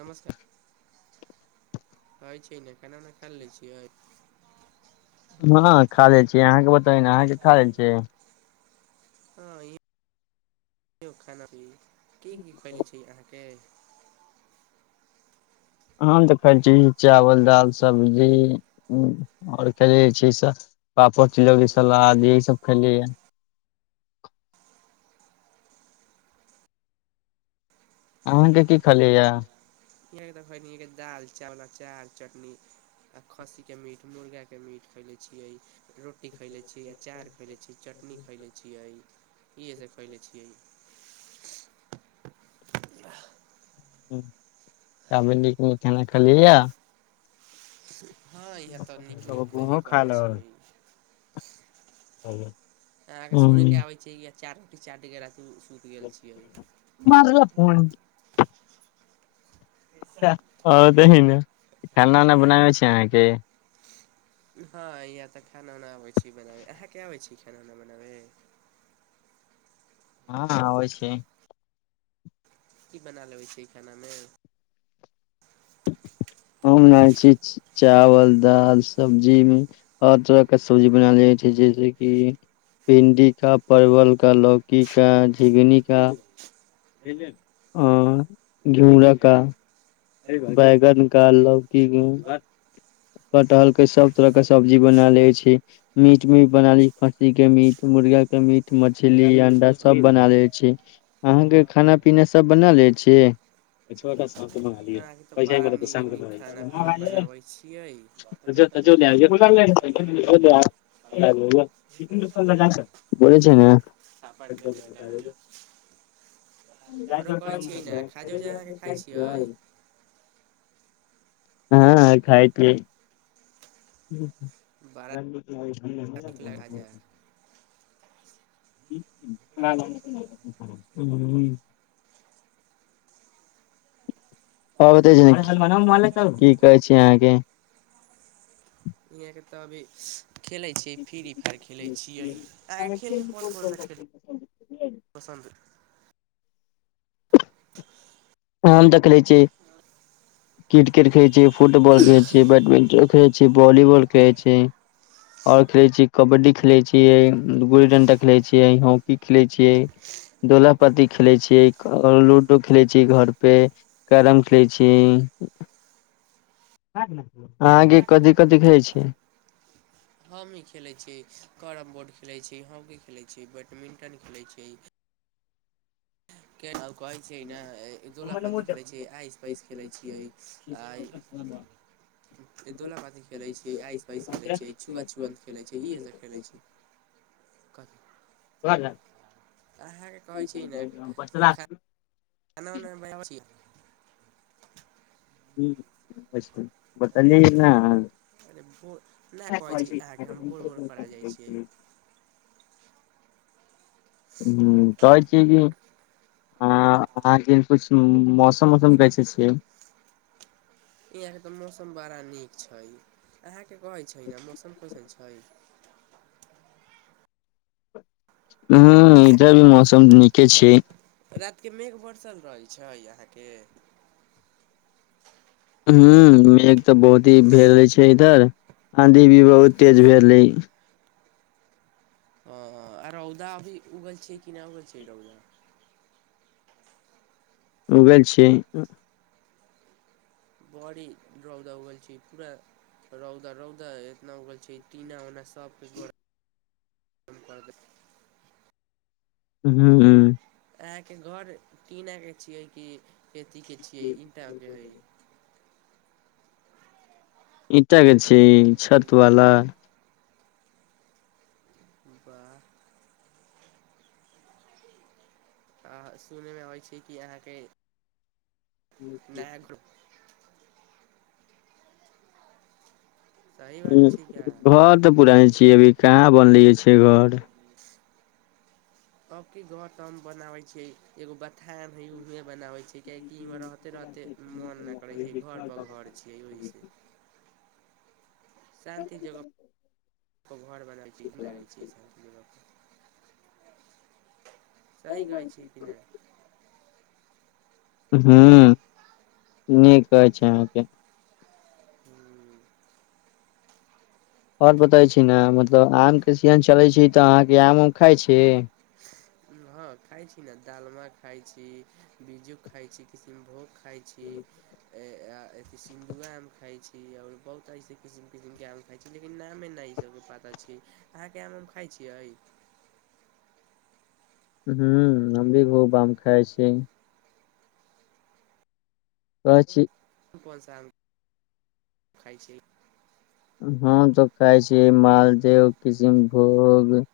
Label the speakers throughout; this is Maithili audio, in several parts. Speaker 1: नमस्कार होइ छै ने खाना उना खा लै छियै
Speaker 2: हँ खा लेल छियै अहाँके बता ने अहाँके खा लै छै
Speaker 1: ह ई हे यौ खाना की की खयने छी अहाँके
Speaker 2: हम तऽ खाइ छी चावल दाल सब्जी आओर खाइ छै सभ पापड़ तिलौड़ी
Speaker 1: यहाँके
Speaker 2: सलाद यही सब खेलिए यै अहाँके की खेलिए यै
Speaker 1: ई देखनि दाल चावल अचार चटनी आ खस्सी के मीट मुर्गा के मीट खैले छियै रोटी खैले छियै अचार खैले छियै चटनी खैले छियै इहे सब खैले छियै
Speaker 2: खाना खलियै या
Speaker 1: हँ इहाँ तऽ नीक नीक हयबे
Speaker 2: हमहुँ खा
Speaker 1: करै छियै
Speaker 2: ह
Speaker 1: अहाँके सुने के आबै छै अचार चाटय सुति गेल छियै
Speaker 2: मारल फोन ह दन्हिने खाना ओना बनाबै छी अहाँकि
Speaker 1: हँ इहाँ तऽ खाना उना आबैत छी बनाबै अहाँके आबैत छी खाना उना बनाबै
Speaker 2: [inaudible] हँ होइ छै
Speaker 1: की बना लेबै छियै खानामे
Speaker 2: हम नहि छी चावल दाल सब्जी में हर तरह के सब्जी बनालेबै छियै जैसे कि भिंडी का परवल का लौकी का झिंगनी का आ घियूरा का बैगन का लौ की कह
Speaker 1: वाह
Speaker 2: कटहल के सब तरह के सब्जी बना लेबे छियै मीट में भी बना ले खस्सी के मीट मुर्गा मीट मछली अंडा सब बना लेबे छी अहाँके खाना पीना सब बना ले छी कछुआ कसम
Speaker 1: अहाँके तऽ बड़ा नीक नीक खाना पीना बनाबै छियै
Speaker 2: बोले छै ने
Speaker 1: [unintelligible] [unintelligible]
Speaker 2: [unintelligible]
Speaker 1: यैय
Speaker 2: हँ खाय छी
Speaker 1: बड़ा नीक लग खाजा
Speaker 2: [unintelligible] [unintelligible] [unintelligible] की कहै छी अहाँ के
Speaker 1: तबी खेलै छियै फिरी आर खेलैत छियै आ खेल में कोन कोन सा खेल पसन्द
Speaker 2: हम देखलै छी क्रिकेट खेलय छी फुटबॉल खेलय छी बैडमिंटन खेलय छी भॉलीबॉल खेलय छी आओर खेलै छी कबड्डी ख खेलै छियै गुल्ली डंडा खेलैत छियै हॉकी खेलैत छियै दोलापती खेले छियै लूडो खेले छियै घर पे कैरम खेलैत छी
Speaker 1: पसन्द
Speaker 2: भऽ गेलौ
Speaker 1: हम ई खेलै छी करम बोर्ड खेलै छी हॉकी खेलै छी बैडमिंटन खेलै छी केन आउ कहै छैै ने दुला पत्ती खेलै छ आसि पैस खेलै छियै आ दोला पाती खेलैत छियै आइस पाइस खेलैत छियै छुआ छुअन्त खेलैत छै इएहसभ खेलैत छै अहाँके कहै छै ने
Speaker 2: राख
Speaker 1: [unintelligible]
Speaker 2: [unintelligible]
Speaker 1: अरे भोर ने कहै छी अहाँके हम भोर भोर परा जाइ छी
Speaker 2: हूं कहै छिय कि हँ अहाँ के पूछनू मौसम ओसम कैसै छियै?
Speaker 1: यहाँके तऽ मौसम बड़ा नीक छैय अहाँ के कहैत छैय ने मौसम कैसन छय?
Speaker 2: हूं इधर भी मौसम नीके छैय।
Speaker 1: रात के मेघ बरसल रहै छैय अहाँके?
Speaker 2: हूं मेघ तऽ बहुत ही भेल रहै छैय इधर।
Speaker 1: हँ
Speaker 2: आँधी
Speaker 1: जी
Speaker 2: भी
Speaker 1: जी
Speaker 2: बहुत तेज भेलै।
Speaker 1: हं आ रौदा अभी उगल छैय कि ना उगल छैय रौदा।
Speaker 2: उगल छियै।
Speaker 1: बडी रौदा उगल छीयै पूरा रौदा रौदा एतना उगल छैय टीना उना सबके बड़ काम कर दे
Speaker 2: हूं
Speaker 1: आहानहां के घर टीना के छीये कि एथि के छियै इटा के हय
Speaker 2: ईटा के छैय छतवाला।
Speaker 1: बाह सुनैमे अबै छैय कि अहाँके
Speaker 2: ह
Speaker 1: नया ग्रुप सही बात
Speaker 2: ह
Speaker 1: छिका
Speaker 2: घर तऽ पुरानी छियै अभी कहाँ बनलियै छैय घर।
Speaker 1: तब की घर त बनावे छैय एगो बथान हे उहे बनावे छैय। कियाकि इहर रहते रहते मन नहि करै छै घर पर घर छियै ओहि से शान्ति जगह प घर बनल चीज लागै छैय शान्ति जगहपर सही कहै छी कि नहि
Speaker 2: [unintelligible] ह निक कहै छै अहाँके
Speaker 1: ह्म [unintelligible]
Speaker 2: आओर बताै छी ने मतलब आम के सीजन चलै छै तऽ अहाँके आम उम खाइ छी
Speaker 1: हँ खाइत छी ने दालम खाइत छी बिज्जू खाइत छी किशनभोग खाइ छी सिंधुआ आम खायई छी और बहुत ऐसे किसिम किसम के आम खाय छी। लेकिन नामे नहि ई सबके पता छैय अहाँके आम उम खाइ छियै?
Speaker 2: हू हम भी खूब आम खाय छी। कहय छी
Speaker 1: [unintelligible]
Speaker 2: किसिनभोग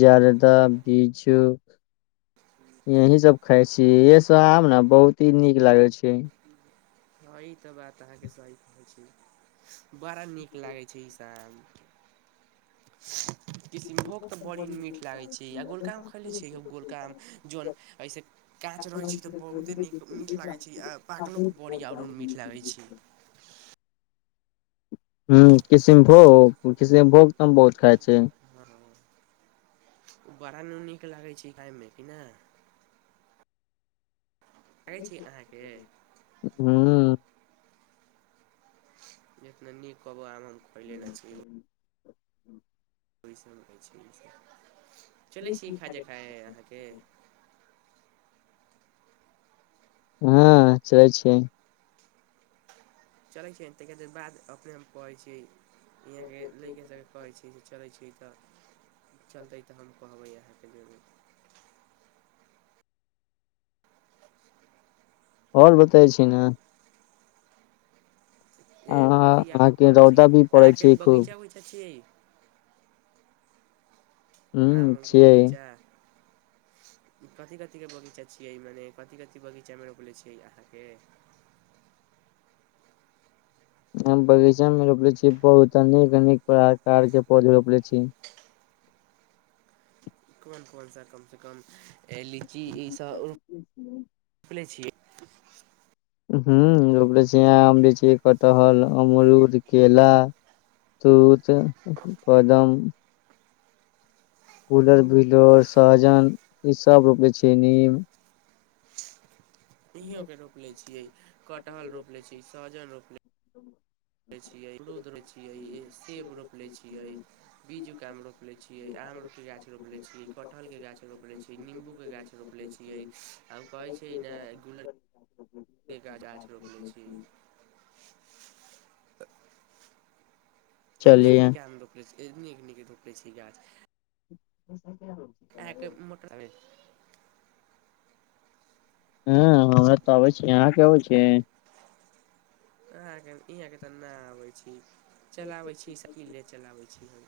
Speaker 2: जाालदा बीजु यही सब खाय छी इहसभ आब ने बहुत ही नीक लागै छैय।
Speaker 1: ह तऽ बात अहाँके सही कहै छैय। बड़ा नीक लागै छैय ईस आम।
Speaker 2: [inaudible]
Speaker 1: किसिनभोग तऽ बड़ी मीठ लागै छैय आ गोलका आम खैले छीयै गोलका आम जौन स काच रहै छी तऽ बहुते नीक मीठ लागै छैय पाकलो पर बड़ि आओरो मीठ लागै छी।
Speaker 2: ह किसनभोग किसनभोग त बहुत खाइ छी।
Speaker 1: हँ बड़ा न नीक लागै छैय खाायमे कि ना? कहै छी अहाँके?
Speaker 2: ह
Speaker 1: जे ने नीक कब हम खयले
Speaker 2: ह ह
Speaker 1: ओसभ होइ छै चलै छी ई खा जे खााय अहाँके
Speaker 2: हँ चलै छिय
Speaker 1: चलै छै त बाद अपने हम कहढ़ै छीयै यहाँ के लैके सबके कहे छै चले छै तऽ चलतै तऽ हम कहबै अहाँके जारी
Speaker 2: आओर बताैवे छी ने
Speaker 1: जे
Speaker 2: अहाँ
Speaker 1: कथी आादमे
Speaker 2: अहाँके
Speaker 1: पड़ल छी
Speaker 2: रौदा भी पड़ै
Speaker 1: अहाँके
Speaker 2: छै खूब
Speaker 1: बगीचा बगीचा छियै
Speaker 2: ह
Speaker 1: आमके
Speaker 2: छियै
Speaker 1: बगीचा
Speaker 2: [inaudible]
Speaker 1: कथी कथिक बगीचा छिय म कथी कथी बगीचा मेरो ब छिय अहाँ
Speaker 2: [inaudible] हम बगीचा मे रोपले छी पौध नीक अने प्रकार के पौध रोपले छी
Speaker 1: कोन कोनसँ कमसँ कम लीची इसभ चपले छियै
Speaker 2: ह रे छैाँ आम लीची कटहल अमरूद केेल तूध कोदम कूलर बिलर सहजन ईसभ रोपे छै नीम
Speaker 1: इओे रोपि ले छियै कटहल रोप ले छियै सहजनि रोप ले छी आमरूदे छियै सेब रोप ले छियै बीज उक मे रोप ले छियै आ आम के गाछ रोपले छियै कठहल के गाछ रोपले छियै नींबू के गाछ रोपले छियै आ कहै छै कि ना गुलड़ के गाछ आछ रोपले छियै नीक
Speaker 2: चलिये
Speaker 1: नीक आम रोपले छियै नीक नीक रोपले छियै गाछ अहाँके मोटर
Speaker 2: हँ हमरा तऽ आबै छियै अहां के आबै छियै
Speaker 1: अहां इहाँ के त नहि आबै छी चलाबे छी साइकिलें चलाबे छी [inaudible]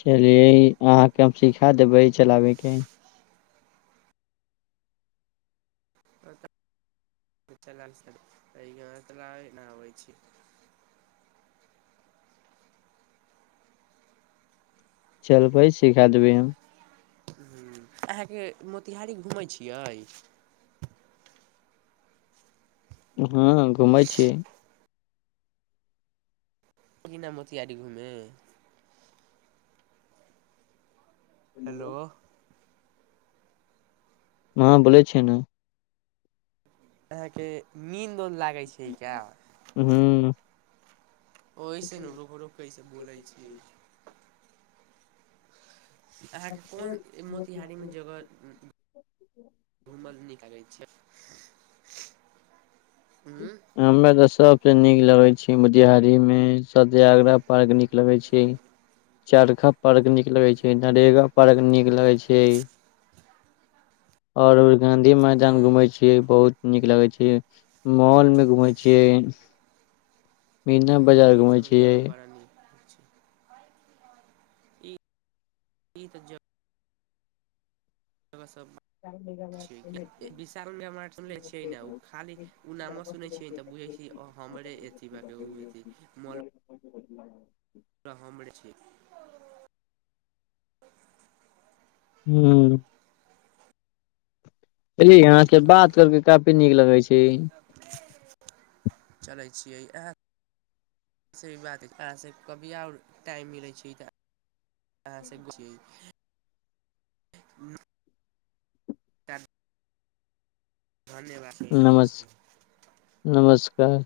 Speaker 2: चलियै अहाँके हम सिखा देबै चलाबयके
Speaker 1: तऽ तब चलाबे से त हमरा चलाबे न आबै छै
Speaker 2: चलबै सिखा देबै हम
Speaker 1: ह्म अहाँके मोतिहारी घूमैय छियै
Speaker 2: हँ घुमै छियै
Speaker 1: की ना मोतिहारी घूमे हेलो
Speaker 2: हँ बोलै छियै न
Speaker 1: अहाँके नीन्द उंद लागैय छै का
Speaker 2: ह
Speaker 1: ओऐसे नु रुक रुक के इ सब बोलैय छियै अहाँके कोन मोतिहारीमे जगह घूमल निकलै छै उंम्म
Speaker 2: हमे तऽ सब सबसे नीक लगै छै मोतिहारी मे सत्यागरा पार्क नीक लगैय छै चरखा पार्क नीक लगै छै नरेगा पार्क नीक लगै छै और उ गाँधी मैदान
Speaker 1: हँ
Speaker 2: घूमै छियै बहुत नीक लगै छै मॉल में घुमे छियै मीना
Speaker 1: हँ
Speaker 2: बाजार
Speaker 1: ई
Speaker 2: घुमे
Speaker 1: सब
Speaker 2: छी
Speaker 1: जगह बड़ा नीक ई ई त ज गह सब छियै विशाल मेगा मार्ट सुनले छियै न ओ खाली ओ नामो सुने छै तऽ बुझै छियै हमरे एथि बा के ओमे अथि मॉल
Speaker 2: [inaudible]
Speaker 1: त हमरे छै
Speaker 2: हू चलियै अहाँके बात करके काफी नीक लगै छै
Speaker 1: चलै छियै अहां सँ भी बात अहाँसँ कभी आओर टाइम मिलै छै तऽ अहां से पुछियै ह चार धन्यवाद छी रखै छी
Speaker 2: त